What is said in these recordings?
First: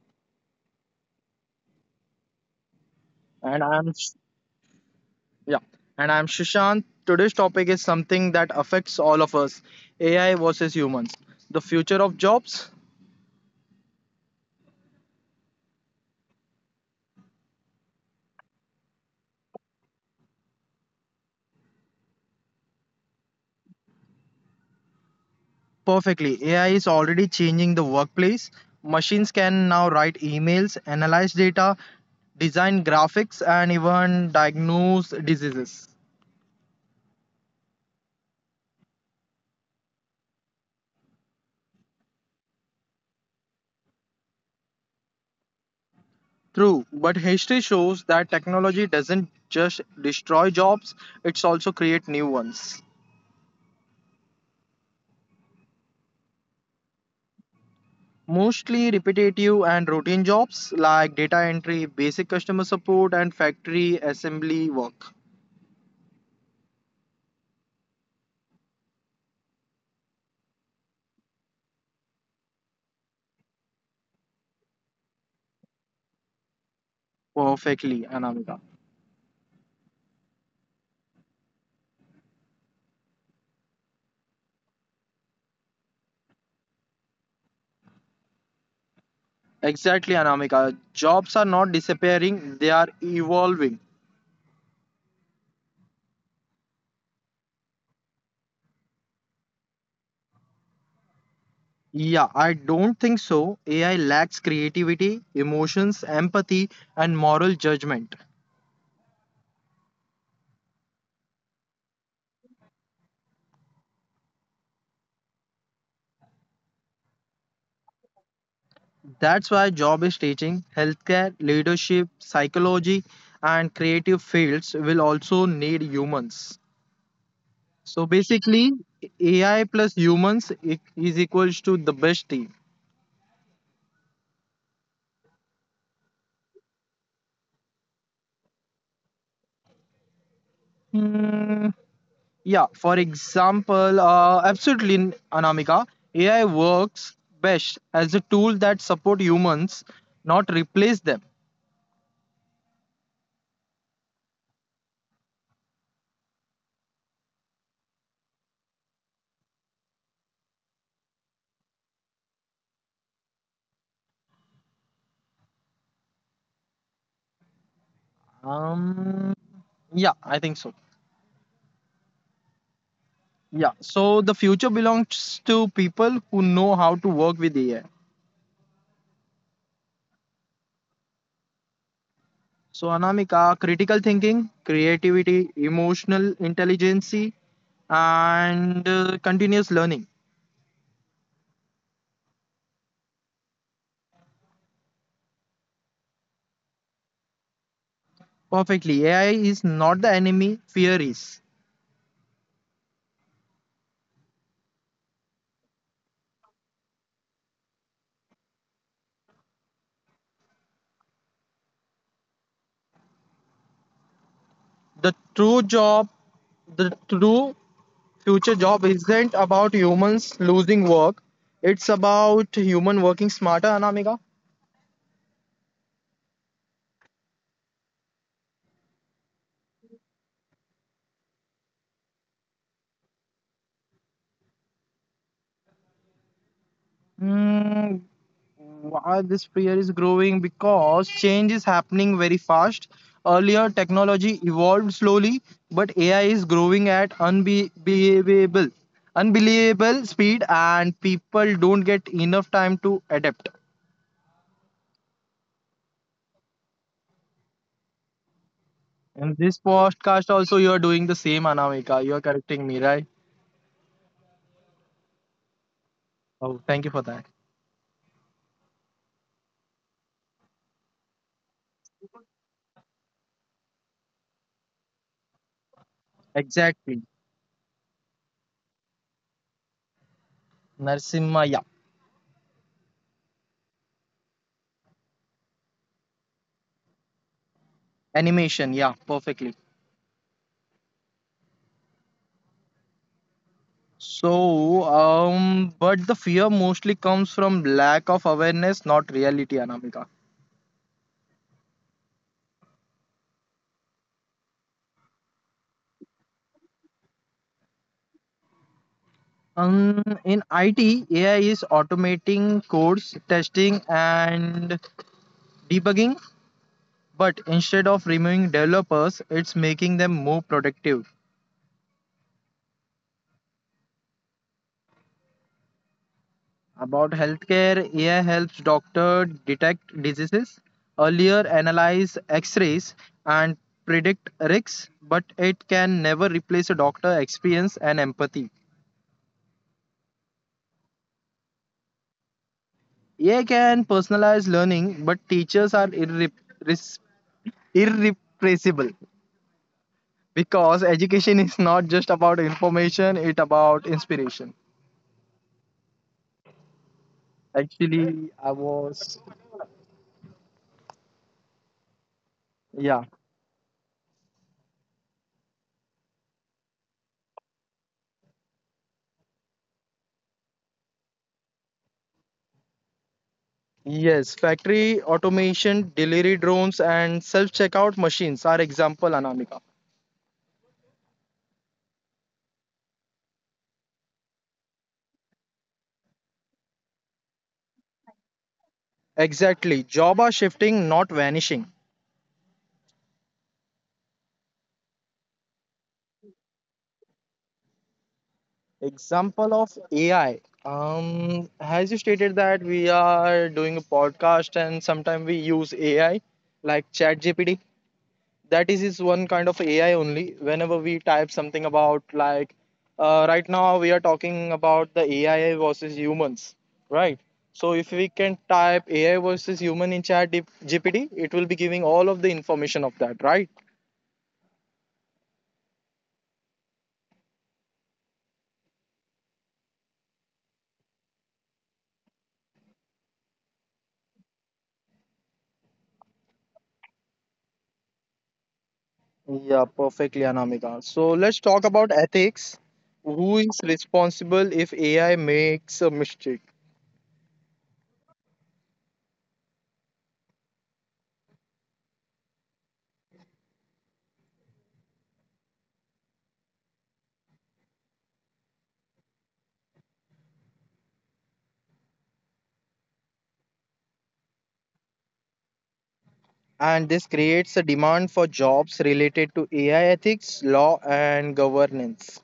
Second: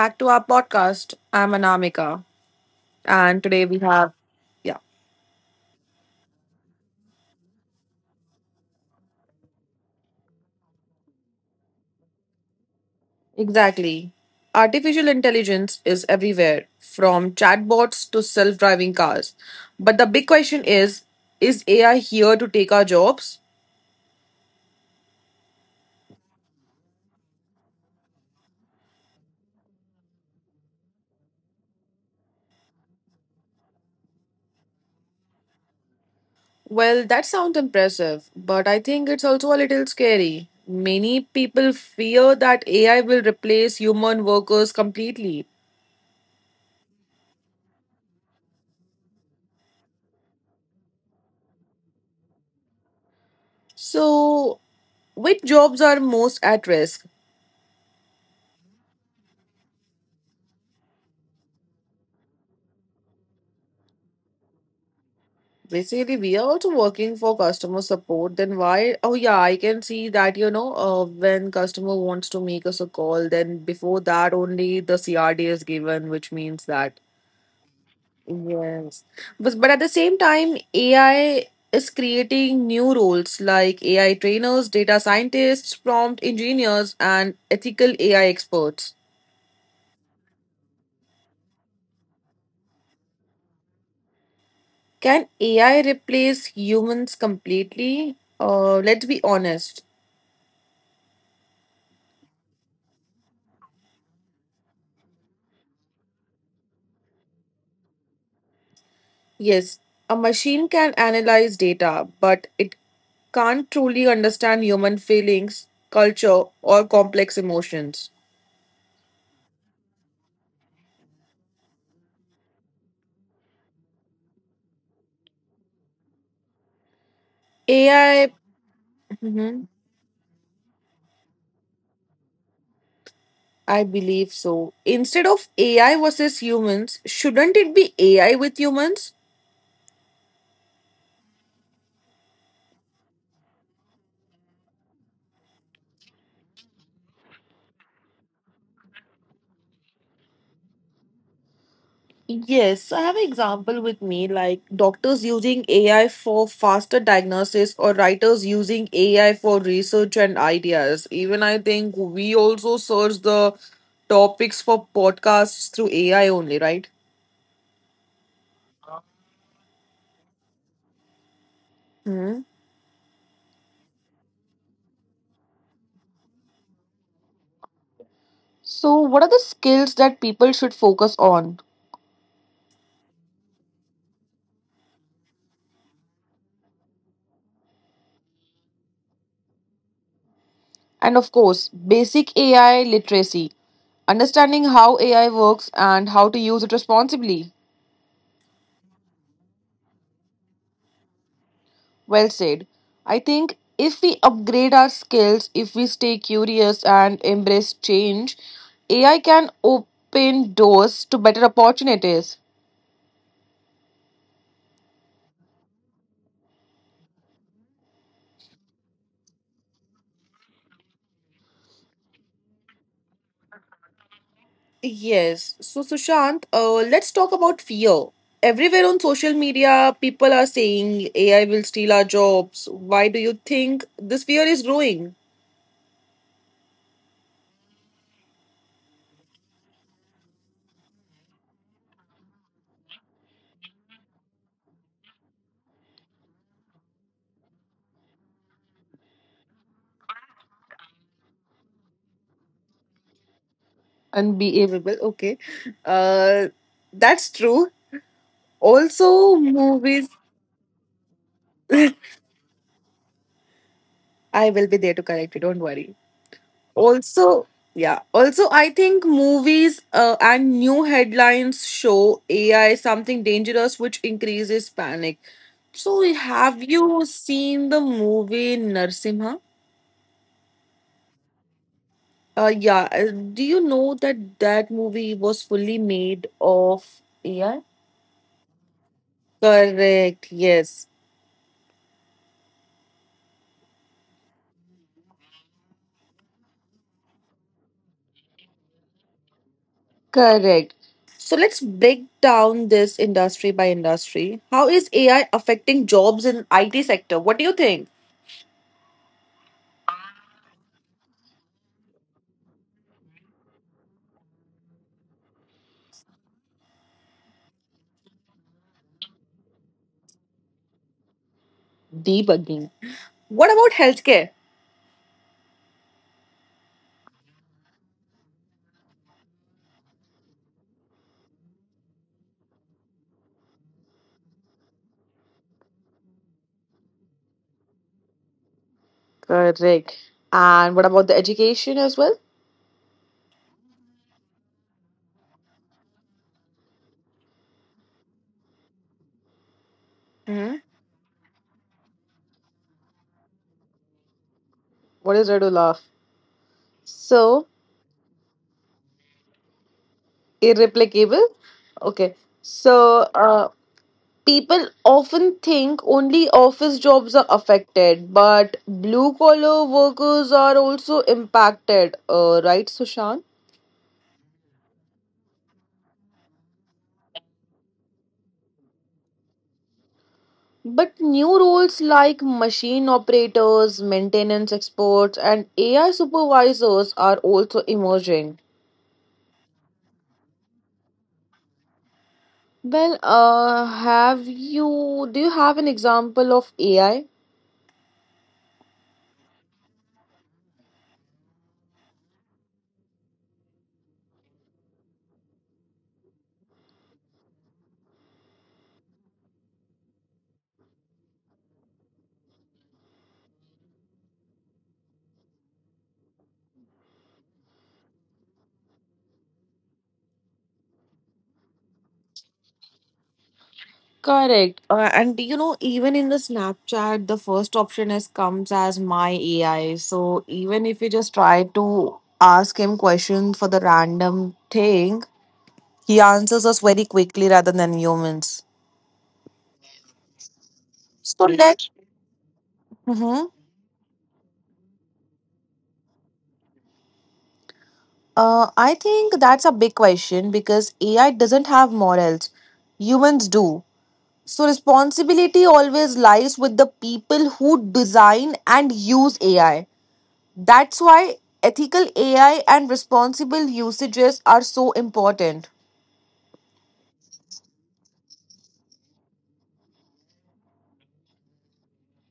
back to our podcast. I'm Anamika and And today we I'm have yeah, Yeah, and I'm Shishant. Today's topic is something that affects all of us: AI versus humans. The future of jobs. exactly. Artificial intelligence is everywhere from chatbots to self-driving cars. But the big question is AI here to take our jobs? Perfectly, AI is already changing the workplace. Machines can now write emails, analyze data, design graphics, and even diagnose diseases. Well, that sounds impressive, but I think it's also a little scary. Many people fear that AI will replace human workers completely. True, but history shows that technology doesn't just destroy jobs; it's also create new ones. So, which jobs are most at risk? Mostly repetitive and routine jobs like data entry, basic customer support, and factory assembly work. Basically, we are also working for customer support. Then why? Oh yeah, I can see that, when customer wants to make us a call, then before that only the CRD is given, which means that Perfectly, Anamika. yes. But at the same time, AI is creating new roles like AI trainers, data scientists, prompt engineers, and ethical AI experts. Exactly, Anamika. Jobs are not disappearing, they are evolving. Can AI replace humans completely? Let's be honest. Yeah, I don't think so. AI lacks creativity, emotions, empathy, and moral judgment. Yes, a machine can analyze data, but it can't truly understand human feelings, culture, or complex emotions. That's why job is teaching, healthcare, leadership, psychology, and creative fields will also need humans. So AI, basically, AI Mhm. plus humans is equals to the best team. I believe so. Instead of AI versus humans, shouldn't it be AI with humans? Hmm, yeah, for example, absolutely, Anamika, AI works best as a tool that support humans, not replace them. Yes, so I have an example with me like doctors using AI for faster diagnosis or writers using AI for research and ideas. Even I think we also search the topics for podcasts through AI only, right? Um, yeah, I think so. Hmm. Yeah, so the future belongs to people who know how to work with AI. So, what are the skills that people should focus on? So, Anamika, critical thinking, creativity, emotional intelligence, and continuous learning. And of course, basic AI literacy, understanding how AI works and how to use it responsibly. Perfectly. AI is not the enemy, fear is. Well said. I think if we upgrade our skills, if we stay curious and embrace change, AI can open doors to better opportunities. The true job, the true future job isn't about humans losing work. It's about human working smarter, Anamika. Yes. So, Sushant, let's talk about fear. Everywhere on social media, people are saying AI will steal our jobs. Why do you think this fear is growing? Hmm, why this fear is growing? Because change is happening very fast. Earlier, technology evolved slowly, but AI is growing at unbelievable speed, and people don't get enough time to adapt. Unbearable. Okay. Uh, that's true. In Also, this movies. podcast, also, you are doing the same, Anamika. You are correcting me, right? I will be there to correct you. Don't worry. Oh, thank you for that. Also, yeah, also I think movies and new headlines show AI something dangerous which increases panic. So have you Exactly. seen the movie Narsimha? Narsimha, yeah. Yeah do you know that that movie was fully made of AI? Animation, yeah, perfectly. Correct, yes. So, but the fear mostly comes from lack of awareness, not reality, Anamika. Correct. So let's break down this industry by industry. How is AI affecting jobs in IT sector? What do you think? In IT, AI is automating codes, testing, and debugging, but instead of removing developers, it's making them more productive. Debugging. What about healthcare? About healthcare, AI helps doctor detect diseases earlier, analyze X-rays, and predict risks, but it can never replace a doctor experience and empathy. AI can personalize learning, but teachers are res- irrepressible Mm-hmm. because education is not just about information; it about inspiration. What is there to laugh? So Actually, I was irreplicable. Okay. yeah. So uh, People often think only office jobs are affected, but blue collar workers are also impacted. Right, Sushant. Yes, factory automation, delivery drones, and self checkout machines are example, Anamika. But new roles like machine operators, maintenance experts, and AI supervisors are also emerging. Exactly. Job are shifting, not vanishing. Have you Do you have an example of AI? Example of AI. As you stated that we are doing a podcast and sometimes we use AI like ChatGPT. That is his one kind of AI only. Whenever we type something about, like, right now we are talking about the AI versus humans, right? So if we can type AI versus human in chat gpt it will be giving all of the information of that, right? Correct. And you know, even in the Snapchat, the first option is comes as my AI. So even if you just try to ask him questions for the random thing, he answers us very quickly rather than humans. Yeah, perfectly, Anamika. So So let's talk let about ethics. Who hmm. is responsible if AI makes a mistake? Uh, I think that's a big question because AI doesn't have morals. Humans do. So responsibility always lies with the people who design and use AI. That's why ethical AI and responsible usages are so important. And this creates a demand for jobs related to AI ethics, law, and governance.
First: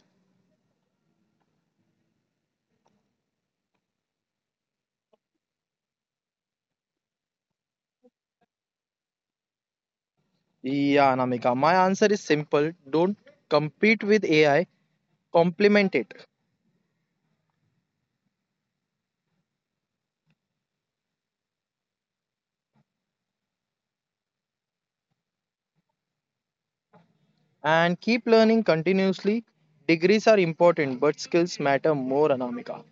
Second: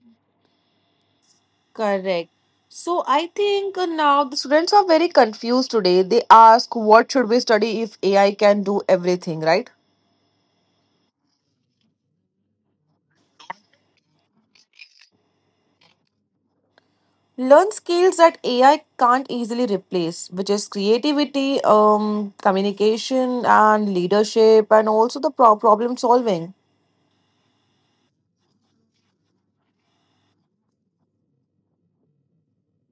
Correct. So I think now the students are very confused today. They ask, what should we study if AI can do everything, right? Yeah, Anamika, my answer is simple. Don't compete with AI, complement it, Learn skills that AI can't easily replace, which is creativity, communication, and leadership, and also the problem solving. and keep learning continuously. Degrees are important, but skills matter more, Anamika.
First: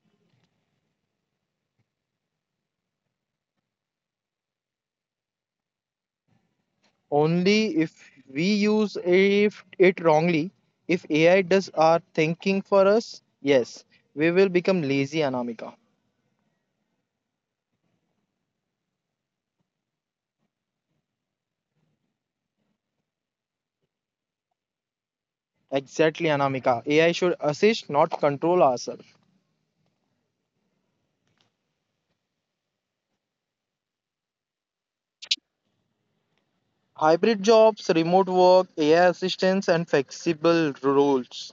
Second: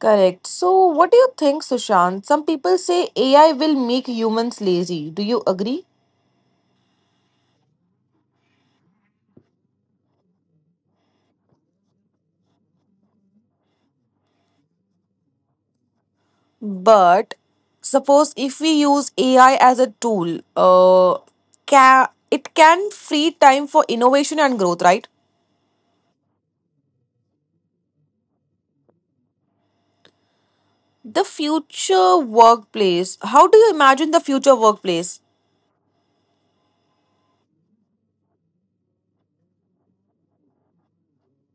Correct. So, what do you think, Sushant? Some people say AI will make humans lazy. Do you agree? Only if we use if it wrongly, if AI does our thinking for us, yes, we will become lazy, Anamika. But suppose if we use AI as a tool, it can free time for innovation and growth, right? Exactly, Anamika. AI should assist, not control ourselves. The future workplace. How do you imagine the future workplace? Hybrid jobs, remote work, AI assistance, and flexible roles.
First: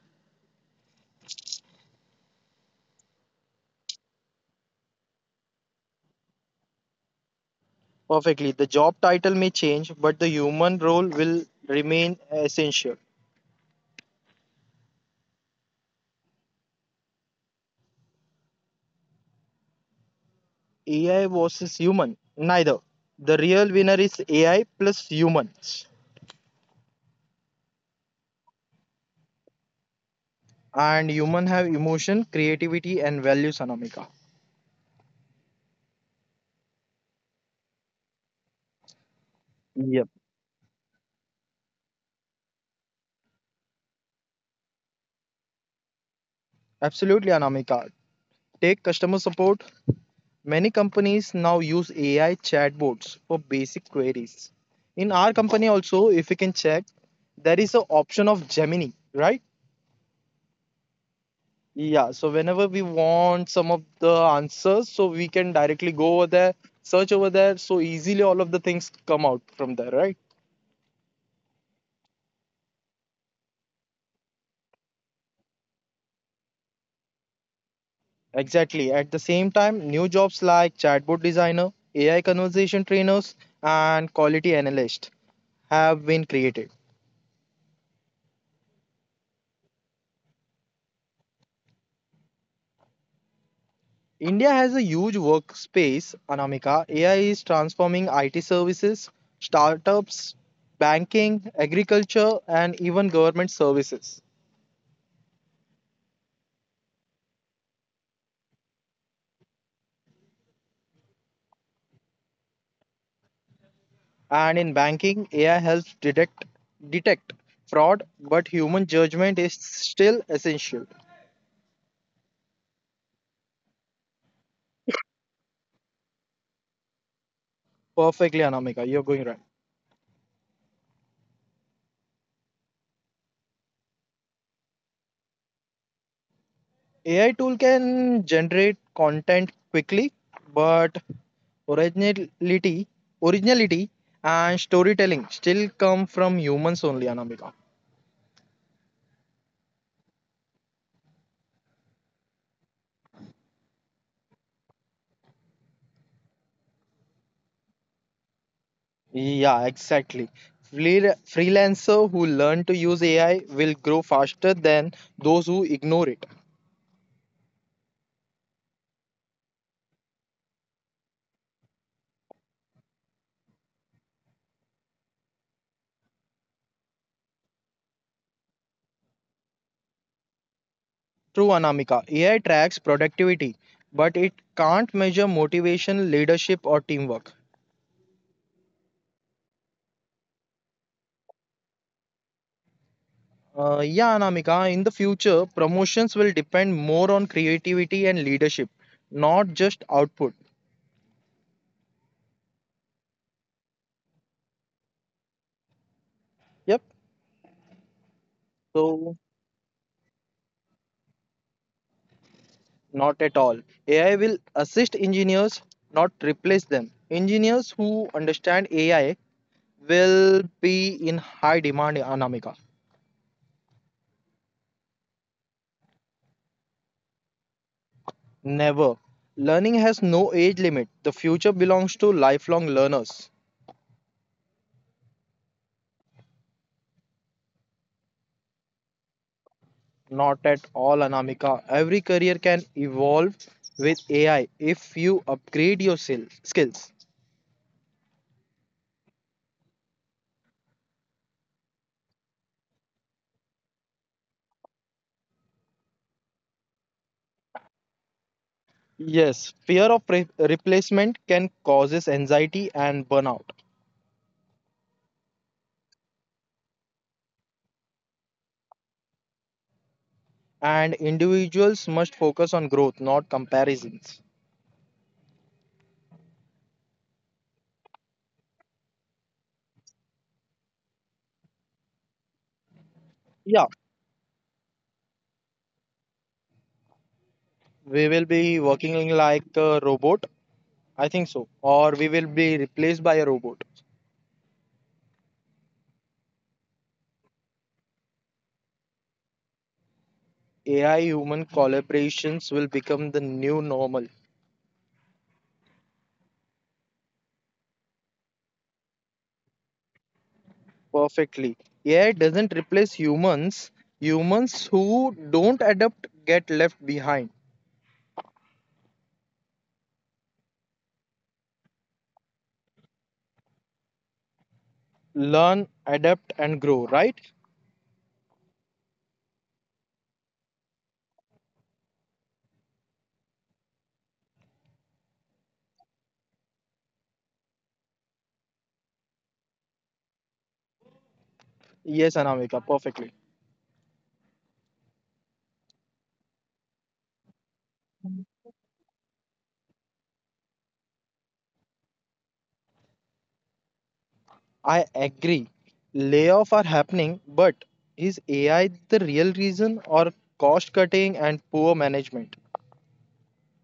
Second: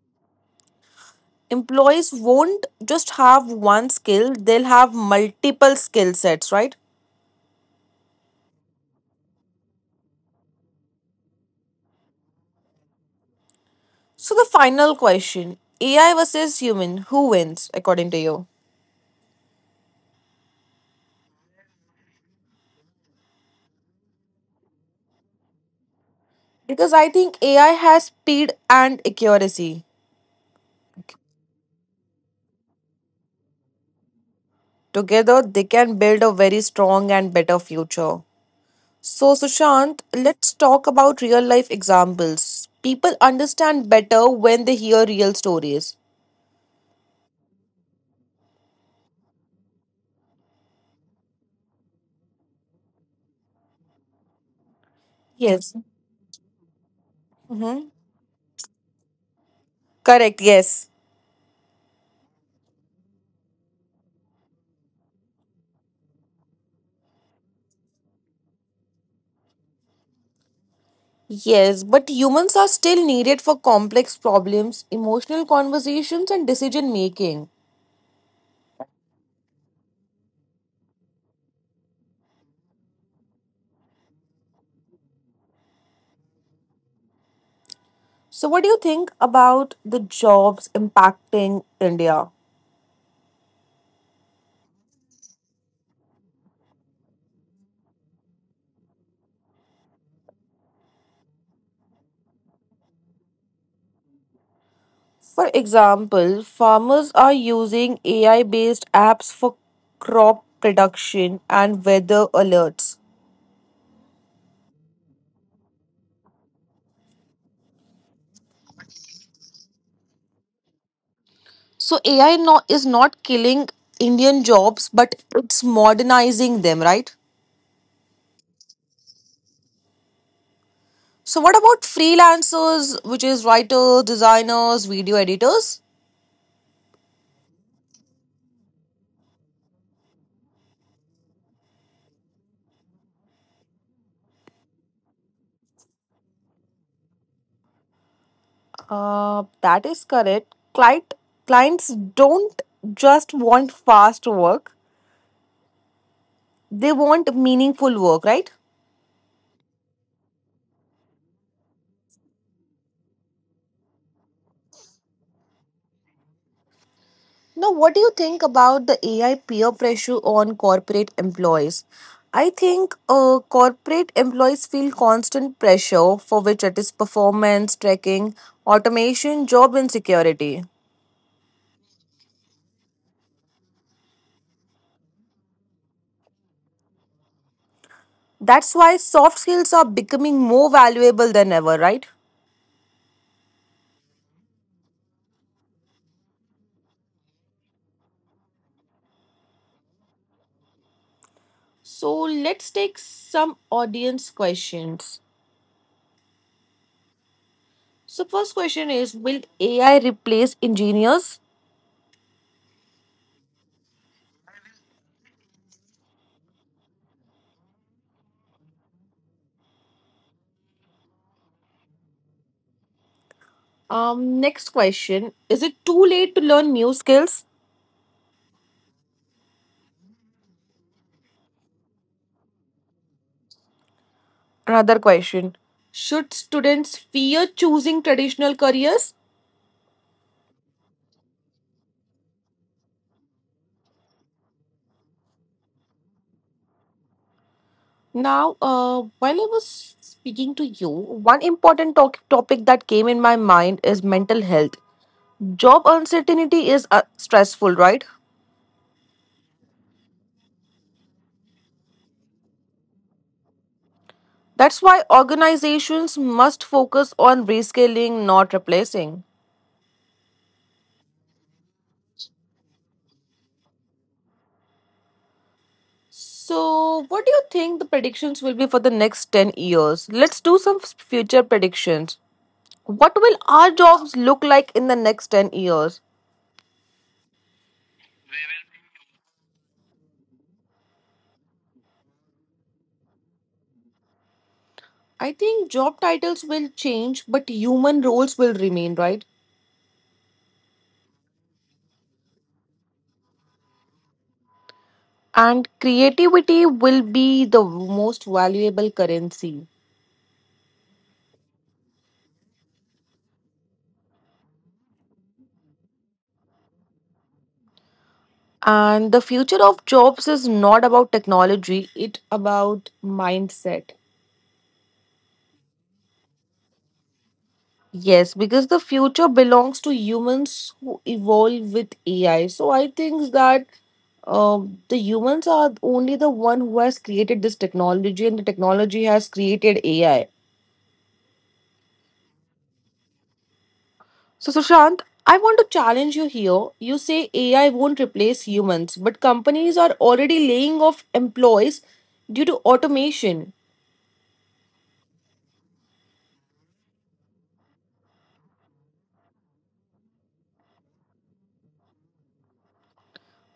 Employees won't just have one skill, they'll have multiple skill sets, right? Perfectly. The job title may change, but the human role will remain essential. So, the final question AI versus human, who wins according to you? AI versus human. Neither. The real winner is AI plus humans. Because I think AI has speed and accuracy. And human have emotion, creativity, and values, Anamika. Together, they can build a very strong and better future. So, Yep. Sushant, let's talk about real life examples. People understand better when they hear real stories. Absolutely, Anamika. Take customer support. Many companies now use AI chatbots for basic queries. In our company Yes. also, if you can check, there is an Mm-hmm. option of Gemini, right? Correct, yes. Yeah, so whenever we want some of the answers, so we can directly go over there, search over there, so easily all of the things come out from there, right? Yes, but humans are still needed for complex problems, emotional conversations, and decision making. Exactly. At the same time, new jobs like chatbot designer, AI conversation trainers, and quality analyst have been created. So, what do you think about the jobs impacting India? India has a huge workspace, Anamika. AI is transforming IT services, startups, banking, agriculture, and even government services. For example, farmers are using AI based apps for crop production and weather alerts. And in banking, AI helps detect fraud, but human judgment is still essential. So, AI no, is not killing Indian jobs, but it's modernizing them, right? Perfectly, Anamika, you're going right. So, what about freelancers, which is writers, designers, video editors? AI tool can generate content quickly, but originality, originality, and storytelling still come from humans only, Anamika. That is correct. Clients don't just want fast work, they want meaningful work, right? Yeah, exactly. Freelancer who learn to use AI will grow faster than those who ignore it. Now, what do you think about the AI peer pressure on corporate employees? I think corporate employees feel constant pressure, for which it is performance tracking, automation, job insecurity. True, Anamika. AI tracks productivity, but it can't measure motivation, leadership, or teamwork. That's why soft skills are becoming more valuable than ever, right? Yeah, Anamika, in the future, promotions will depend more on creativity and leadership, not just output. So, let's take some audience questions. Yep, So, first question is so will AI replace engineers? not at all. AI will assist engineers, not replace them. Engineers who understand AI will be in high demand, Anamika. Next question is it too late to learn new skills? Never. Learning has no age limit. The future belongs to lifelong learners. Another question should students fear choosing traditional careers? Not at all, Anamika. Every career can evolve with AI if you upgrade your skills. Now, while I was speaking to you, one important topic that came in my mind is mental health. Job uncertainty is stressful, right? Yes, fear of replacement can causes anxiety and burnout, That's why organizations must focus on rescaling, not replacing. and individuals must focus on growth, not comparisons. So, what do you think the predictions will be for the next 10 years? Let's do some future predictions. What will Yeah, our jobs look like in the next 10 years? we will be working like a robot, I think so, or we will be replaced by a robot. I think job titles will change, but human roles will remain, right? AI human collaborations will become the new normal. And creativity will be the most valuable currency. Perfectly. AI doesn't replace humans. Humans who don't adapt get left behind. And the future of jobs is not about technology, it about mindset. Learn, adapt, and grow, right? Yes, because the future belongs to humans who evolve with AI. So I think that the humans are only the one who has created this technology and the technology has created AI. Yes, Anamika, perfectly. So, Sushant, I want to challenge you here. You say AI won't replace humans, but companies are already laying off employees due to automation. I agree. Layoffs are happening, but is AI the real reason or cost cutting and poor management?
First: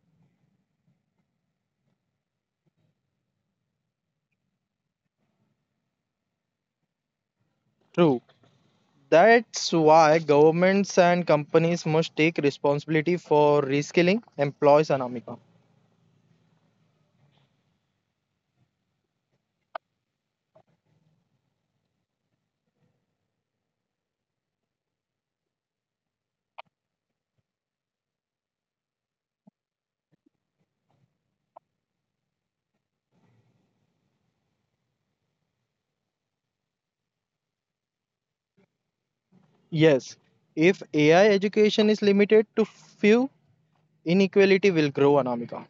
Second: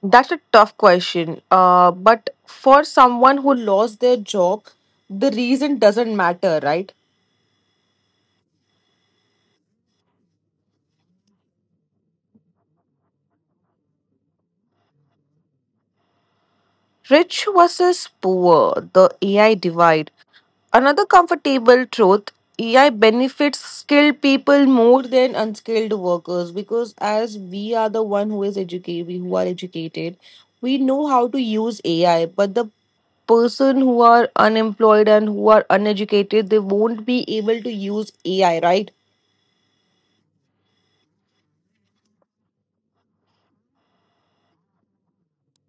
That's a tough question. But for someone who lost their job, the reason doesn't matter, right? True. That's why governments and companies must take responsibility for reskilling employees, Anamika. Rich versus poor, the AI divide. Another comfortable truth AI benefits skilled people more than unskilled workers because as we are the one who is educated, we who are educated, we know how to use AI. But the person who are unemployed and who are uneducated, they won't be able to use AI, right? Yes, if AI education is limited to few, inequality will grow, Anamika.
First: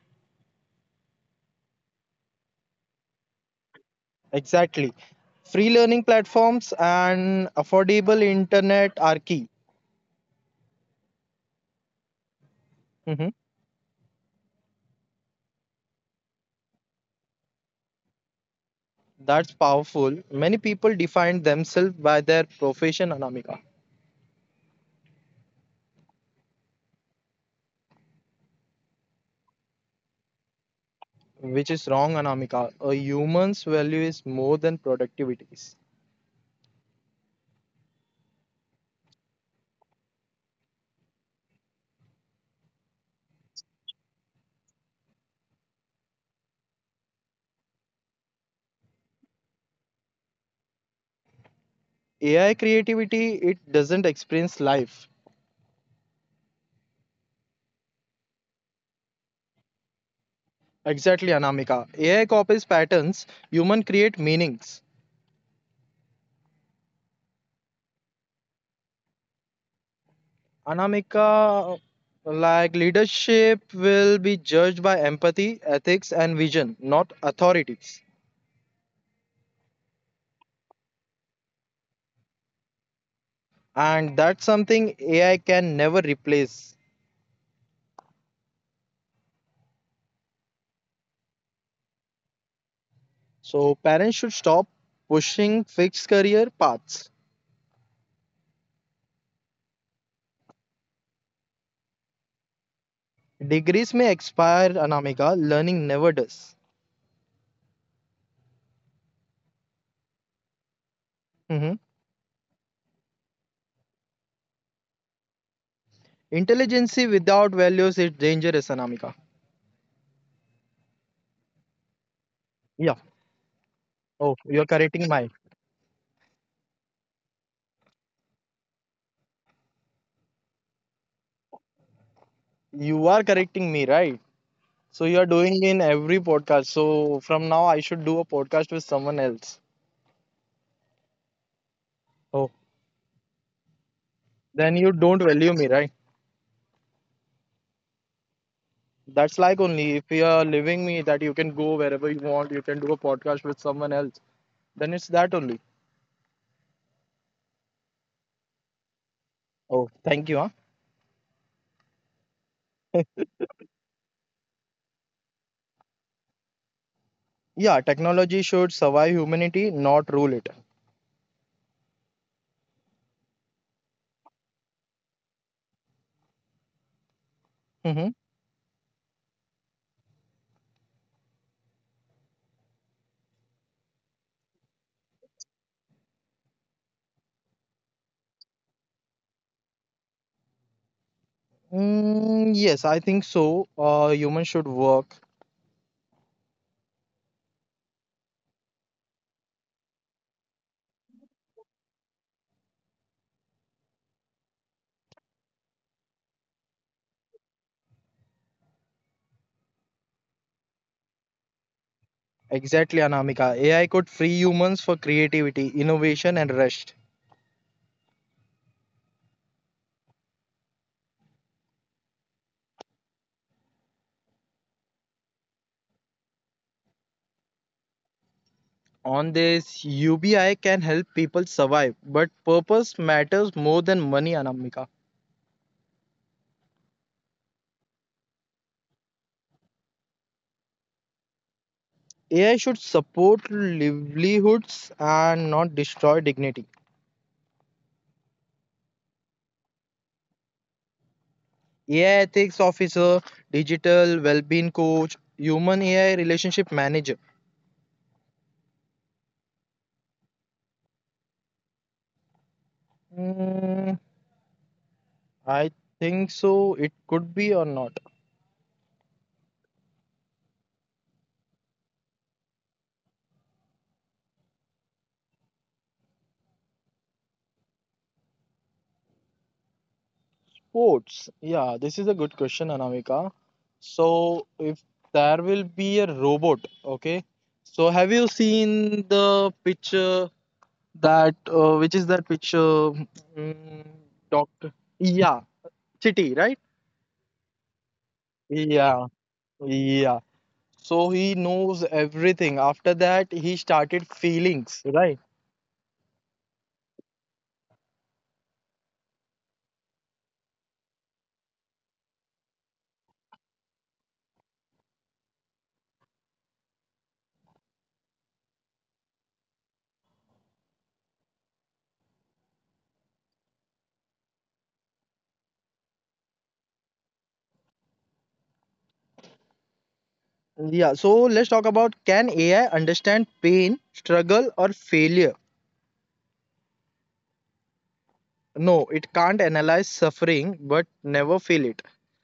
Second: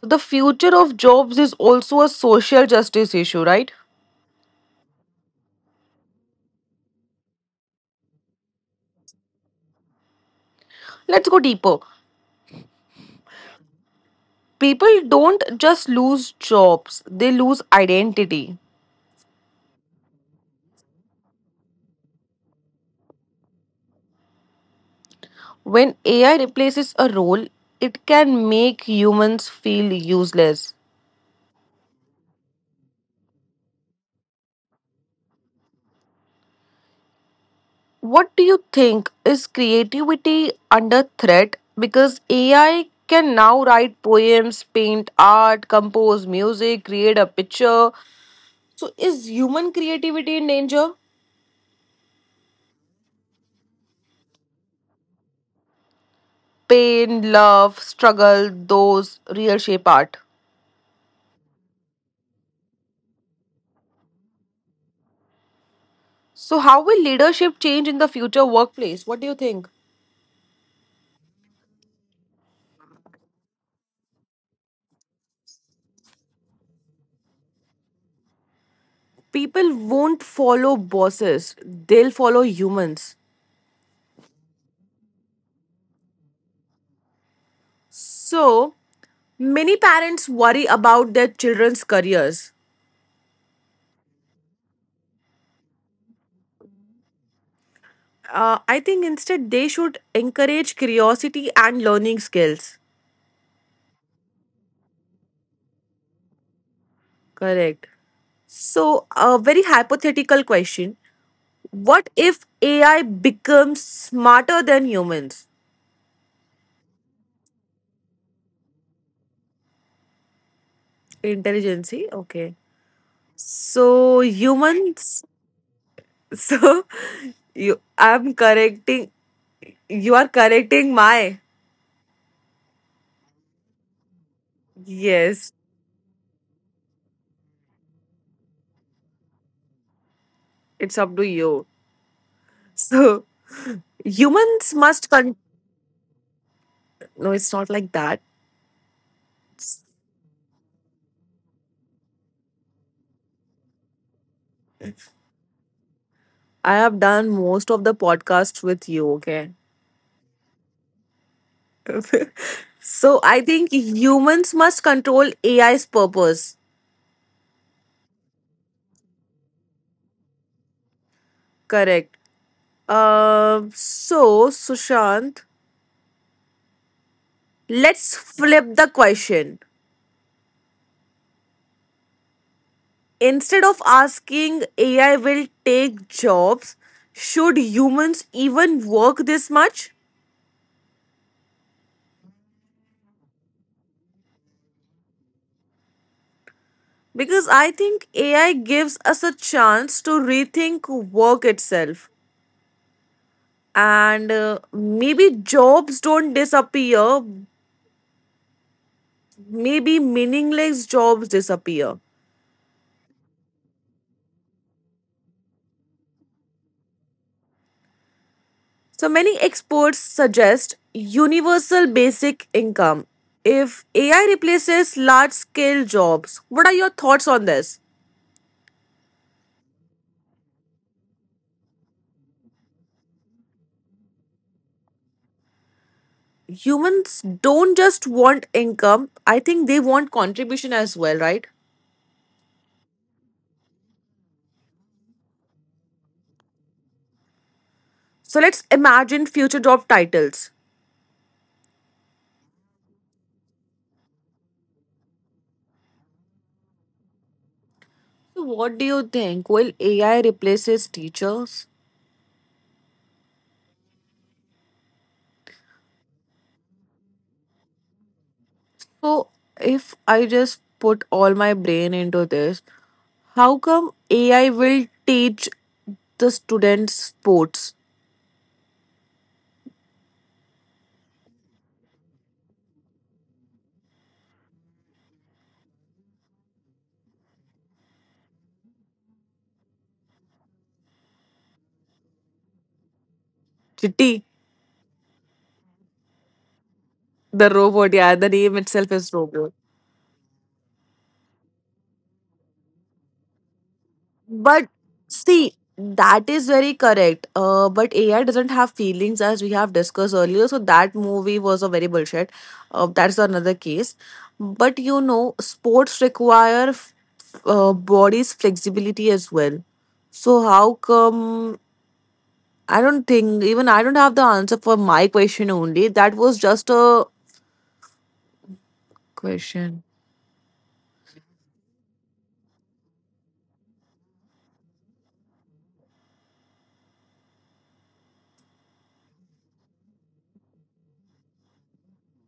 So the future of jobs is also a social justice issue, right? Exactly. Free learning platforms and affordable internet are key. Let's go deeper. Mhm. People don't just lose jobs, they lose identity. That's powerful. Many people define themselves by their profession, Anamika, When AI replaces a role, it can make humans feel useless. which is wrong, Anamika. A human's value is more than productivities. What do you think? Is creativity under threat? Because AI can now write poems, paint art, compose music, create a picture. So, is human creativity in danger? AI creativity, it doesn't experience life. Pain, love, struggle, those real shape art. Exactly, Anamika. AI copies patterns, human create meanings. So, how will leadership change in the future workplace? What do you think? Anamika, like leadership will be judged by empathy, ethics, and vision, not authorities. People won't follow bosses, they'll follow humans. And that's something AI can never replace. So, many parents worry about their children's careers. So parents should stop pushing fixed career paths. I think instead they should encourage curiosity and learning skills. Degrees may expire, Anamika. Learning never does. Correct. So, a very hypothetical question Hmm. what if AI becomes smarter than humans? Intelligence without values is dangerous, Anamika. Intelligence, okay. Yeah. So, Oh, you're correcting humans, my. so I'm correcting, you are correcting my. You are correcting me, right? So you are Yes, doing in every podcast. So from now I should do a podcast with someone else. it's up to you. Oh. So, humans Then you must don't con- value me, right? No, it's not like that. That's like only if you are leaving me that you can go wherever you want, you can do a podcast with someone else. Then it's that only. I have done most of the podcasts with you, okay? Oh, thank you. Huh? So I think humans must control AI's purpose. Yeah, technology should survive humanity, not rule it. Correct. So, Sushant, Mm-hmm. let's flip the question. Instead of asking AI will take jobs, should humans even work this much? Yes, I think so. Humans should work. Because I think AI gives us a chance to rethink work itself. And maybe jobs don't disappear, maybe meaningless jobs disappear. Exactly, Anamika. AI could free humans for creativity, innovation, and rest. So many experts suggest universal basic income. If AI replaces large scale jobs, what are your thoughts on this? On this, UBI can help people survive, but purpose matters more than money, Anamika. Humans don't just want income, I think they want contribution as well, right? AI should support livelihoods and not destroy dignity. So let's imagine future job titles. AI ethics officer, digital well-being coach, human AI relationship manager. So what do you think, will AI replaces teachers? Mm, I think so. It could be or not. So, if I just put all my brain into this, how come AI will teach the students sports? Sports. Yeah, this is a good question, Anamika. So if there will be a robot, okay. So have you seen the picture? That which is that which mm, Kitty, doctor? Yeah, Chitty, right? the robot, yeah, the name itself Yeah, is robot. yeah. So he knows everything. After that, he started But feelings, right? see, that is very correct. But AI doesn't have feelings as we have discussed earlier. So that movie was a very bullshit. That's another case. But you know, sports require body's flexibility as well. So how come I don't have the answer for my question only. That was just a question. Yeah. So let's talk about, can AI understand pain, struggle, or failure? No, it can't analyze suffering but never feel it.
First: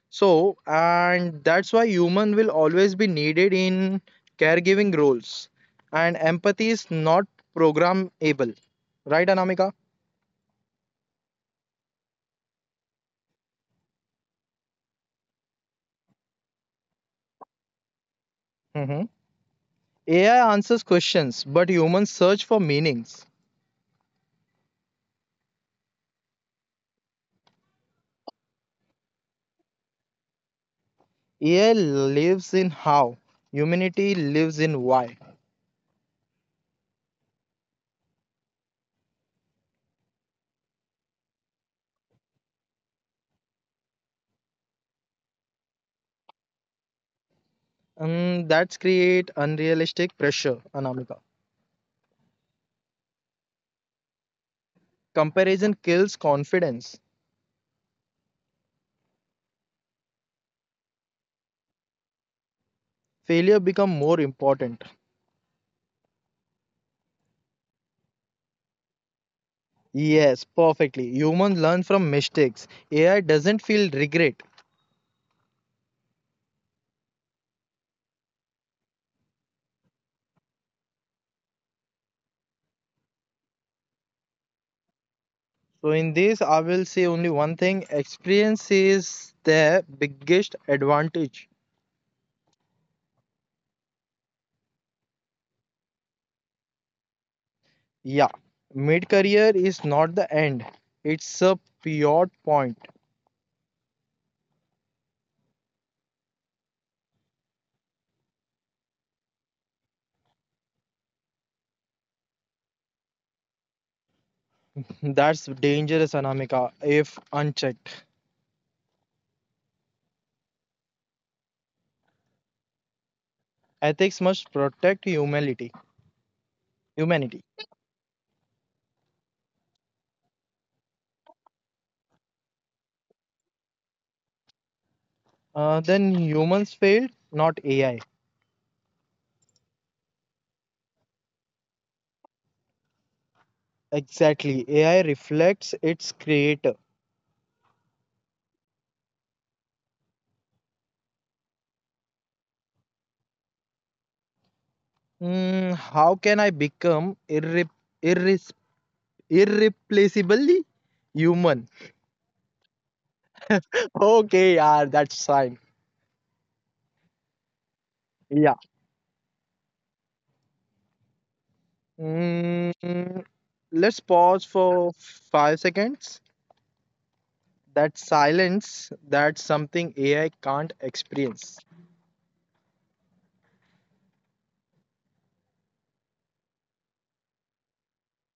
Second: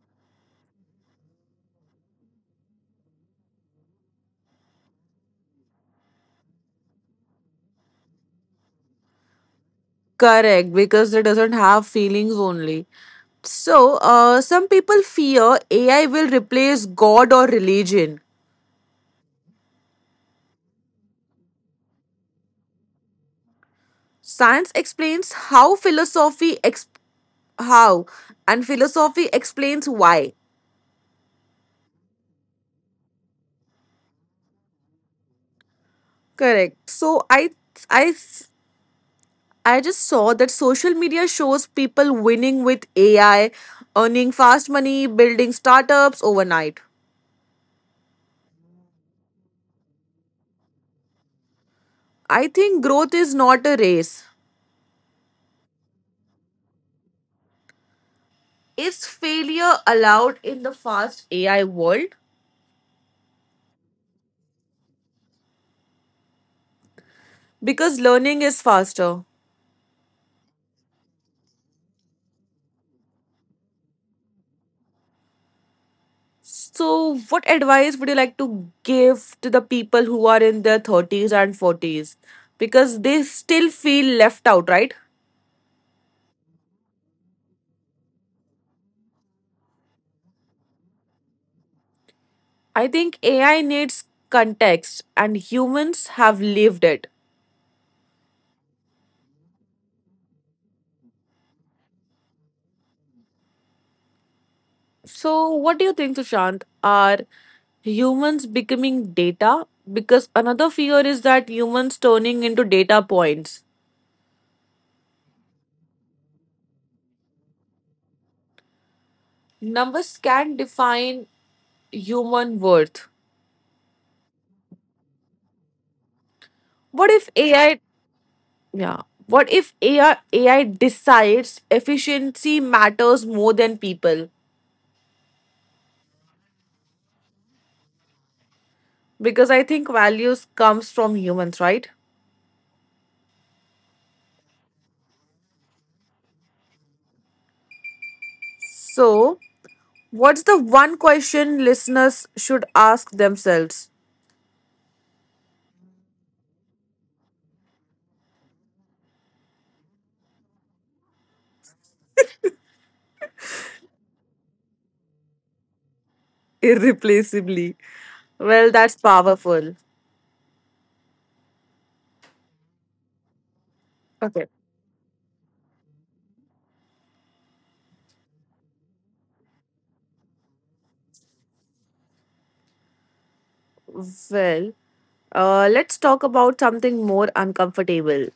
So, and that's why human will always be needed in caregiving roles. And empathy is not programmable. Right, Anamika? Correct, because it doesn't have feelings only. So, some people fear AI will replace God or religion. Mhm. AI answers questions, but humans search for meanings. Science explains how philosophy ex- how and philosophy explains why. AI lives in how, humanity lives in why. Correct. So I I just saw that social media shows people winning with AI, earning fast money, building startups overnight. And that's create unrealistic pressure, Anamika. I think growth is not a race. Comparison kills confidence. Is failure allowed in the fast AI world? Failure become more important. Because learning is faster. Yes, perfectly. Humans learn from mistakes. AI doesn't feel regret. So, what advice would you like to give to the people who are in their 30s and 40s? Because they still feel left out, right? So, in this, I will say only one thing: experience is the biggest advantage. I think AI needs context, and humans have lived it. Yeah, mid career is not the end, it's a pivot point. So, what do you think, Sushant? Are humans becoming data? Because another fear is that humans turning into data points. That's dangerous, Anamika, if unchecked. Numbers can define human worth. Ethics must protect humanity. What if Humanity. AI? Yeah. What if AI decides efficiency matters more than people? Then humans failed, not AI. Because I think values comes from humans, right? Exactly. AI reflects its creator. So, what's the one question listeners should ask themselves? How can I become irre- irreplaceably human? Okay, yeah, that's fine. Irreplaceably. Yeah. Well, that's powerful. Mm, let's pause Okay. for 5 seconds. That silence, that's something AI can't experience. Well, let's talk about something more uncomfortable.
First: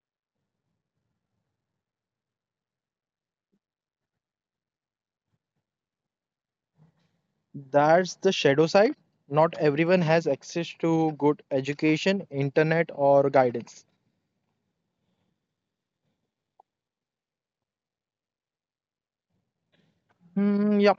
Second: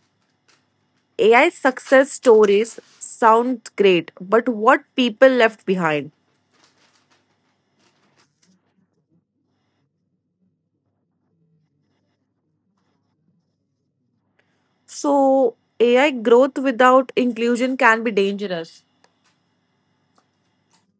AI success stories sound great, but what people left behind? That's the shadow side. Not everyone has access to good education, internet, or guidance. So, AI growth without inclusion can be dangerous. Hmm. Yeah.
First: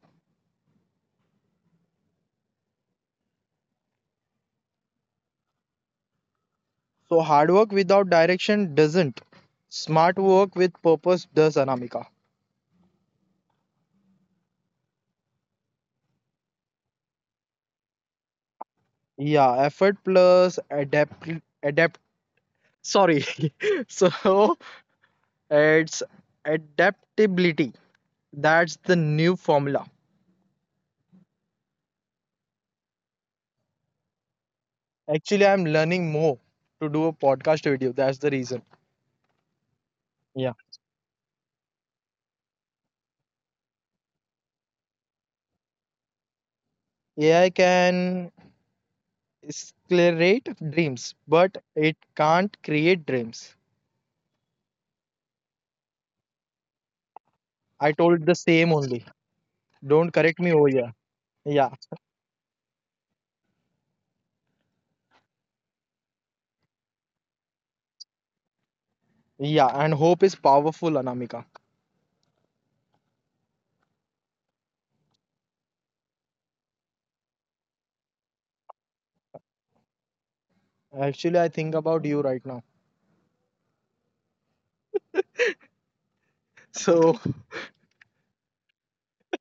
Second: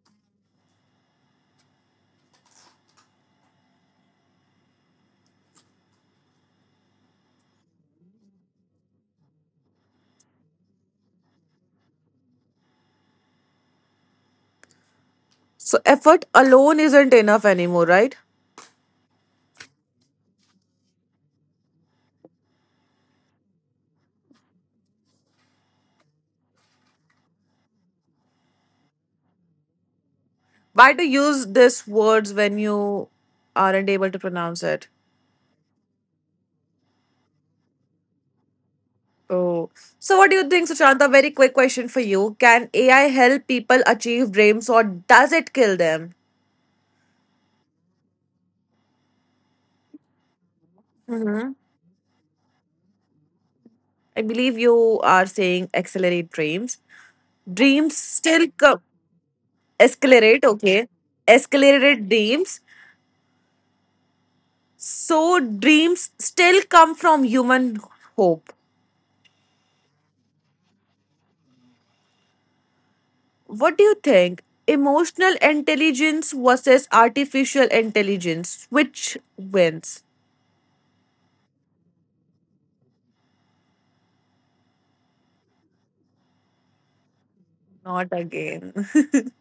So hard work without direction doesn't. Smart work with purpose does, Anamika. So, effort alone isn't enough anymore, right? Yeah, effort plus adapt, sorry. So it's adaptability. That's the new formula. Why to use these words when you aren't able to pronounce it? Actually, I'm learning more to do a podcast video. That's the reason. Oh. So what do you Yeah. think, Sushanta? Very quick question for you. Can AI help people achieve dreams or does it kill them? AI can accelerate dreams, Hmm. but it can't create dreams. I believe you are saying accelerate dreams. I Dreams told the still same come, only. Don't correct escalate, me over okay. here. Yeah. Escalated dreams. So dreams still come from human hope. Yeah, and hope is powerful, Anamika. What do you think? Emotional intelligence versus artificial intelligence. Which wins? Actually, I think about you right now. So Not again.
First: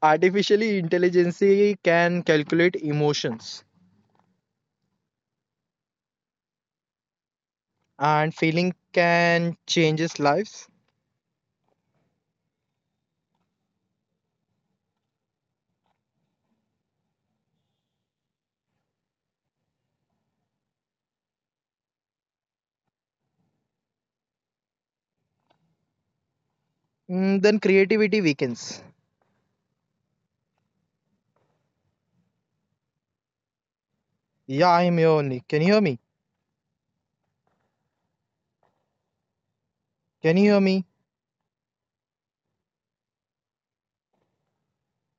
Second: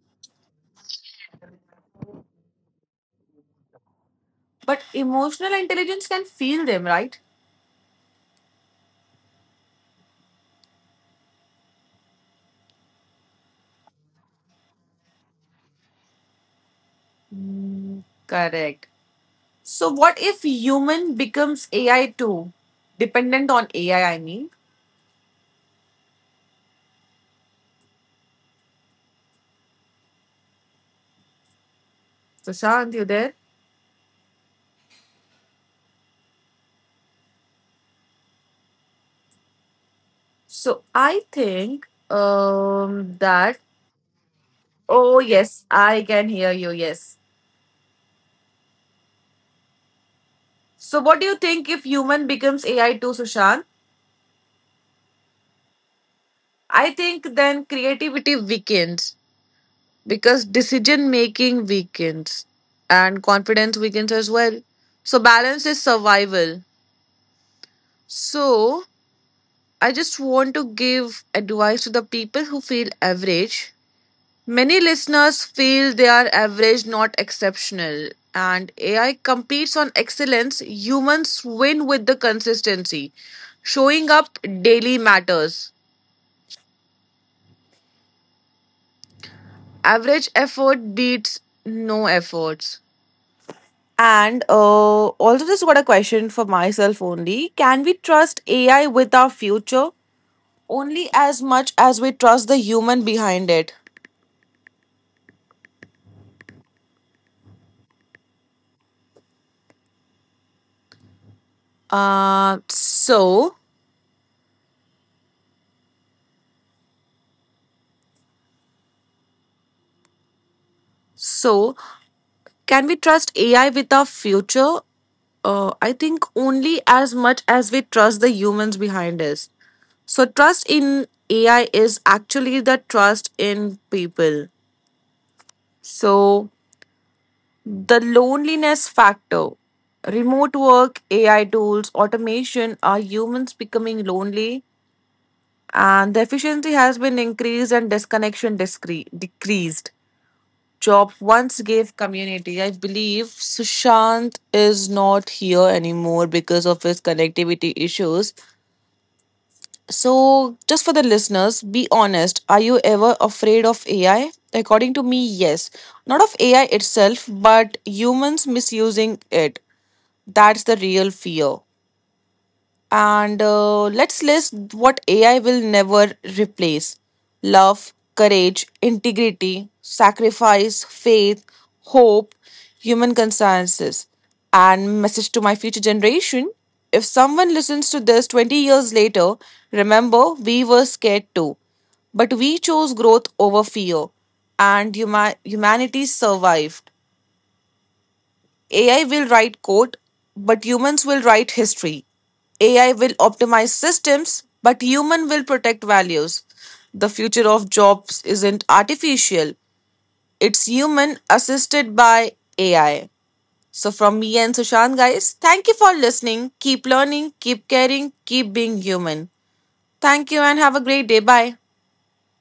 artificial intelligence can calculate emotions But emotional intelligence can feel them, right? and feeling can changes lives. Correct. So what if human becomes AI too? Dependent on AI, I mean. Then creativity weakens. So Shant, you there? Yeah, I'm here only. Can you hear me? Can you hear me? So I think that oh yes, I can hear you, yes. So what do you think if human becomes AI too, Sushant? I think then creativity weakens because decision making weakens and confidence weakens as well. So balance is survival. So I just want to give advice to the people who feel average. Many listeners feel they are average, not exceptional. And AI competes on excellence. Humans win with the consistency. Showing up daily matters. Average effort beats no efforts. And also, just got a question for myself only. Can we trust AI with our future? Only as much as we trust the human behind it. Uh, so, so can we trust AI with our future? I think only as much as we trust the humans behind us. So trust in AI is actually the trust in people. So the loneliness factor, remote work, AI tools, automation, are humans becoming lonely? And the efficiency has been increased and disconnection decreased. Chop once gave community. I believe Sushant is not here anymore because of his connectivity issues. So, just for the listeners, be honest. Are you ever afraid of AI? According to me, yes. Not of AI itself, but humans misusing it. That's the real fear. And let's list what AI will never replace love, courage, integrity, sacrifice, faith, hope, human consensus. And message to my future generation if someone listens to this 20 years later, remember we were scared too. But we chose growth over fear, and humanity survived. AI will write code, but humans will write history. AI will optimize systems, but human will protect values. The future of jobs isn't artificial, it's human assisted by AI. So, from me and Sushant, guys, thank you for listening. Keep learning, keep caring, keep being human. Thank you and have a great day. Bye.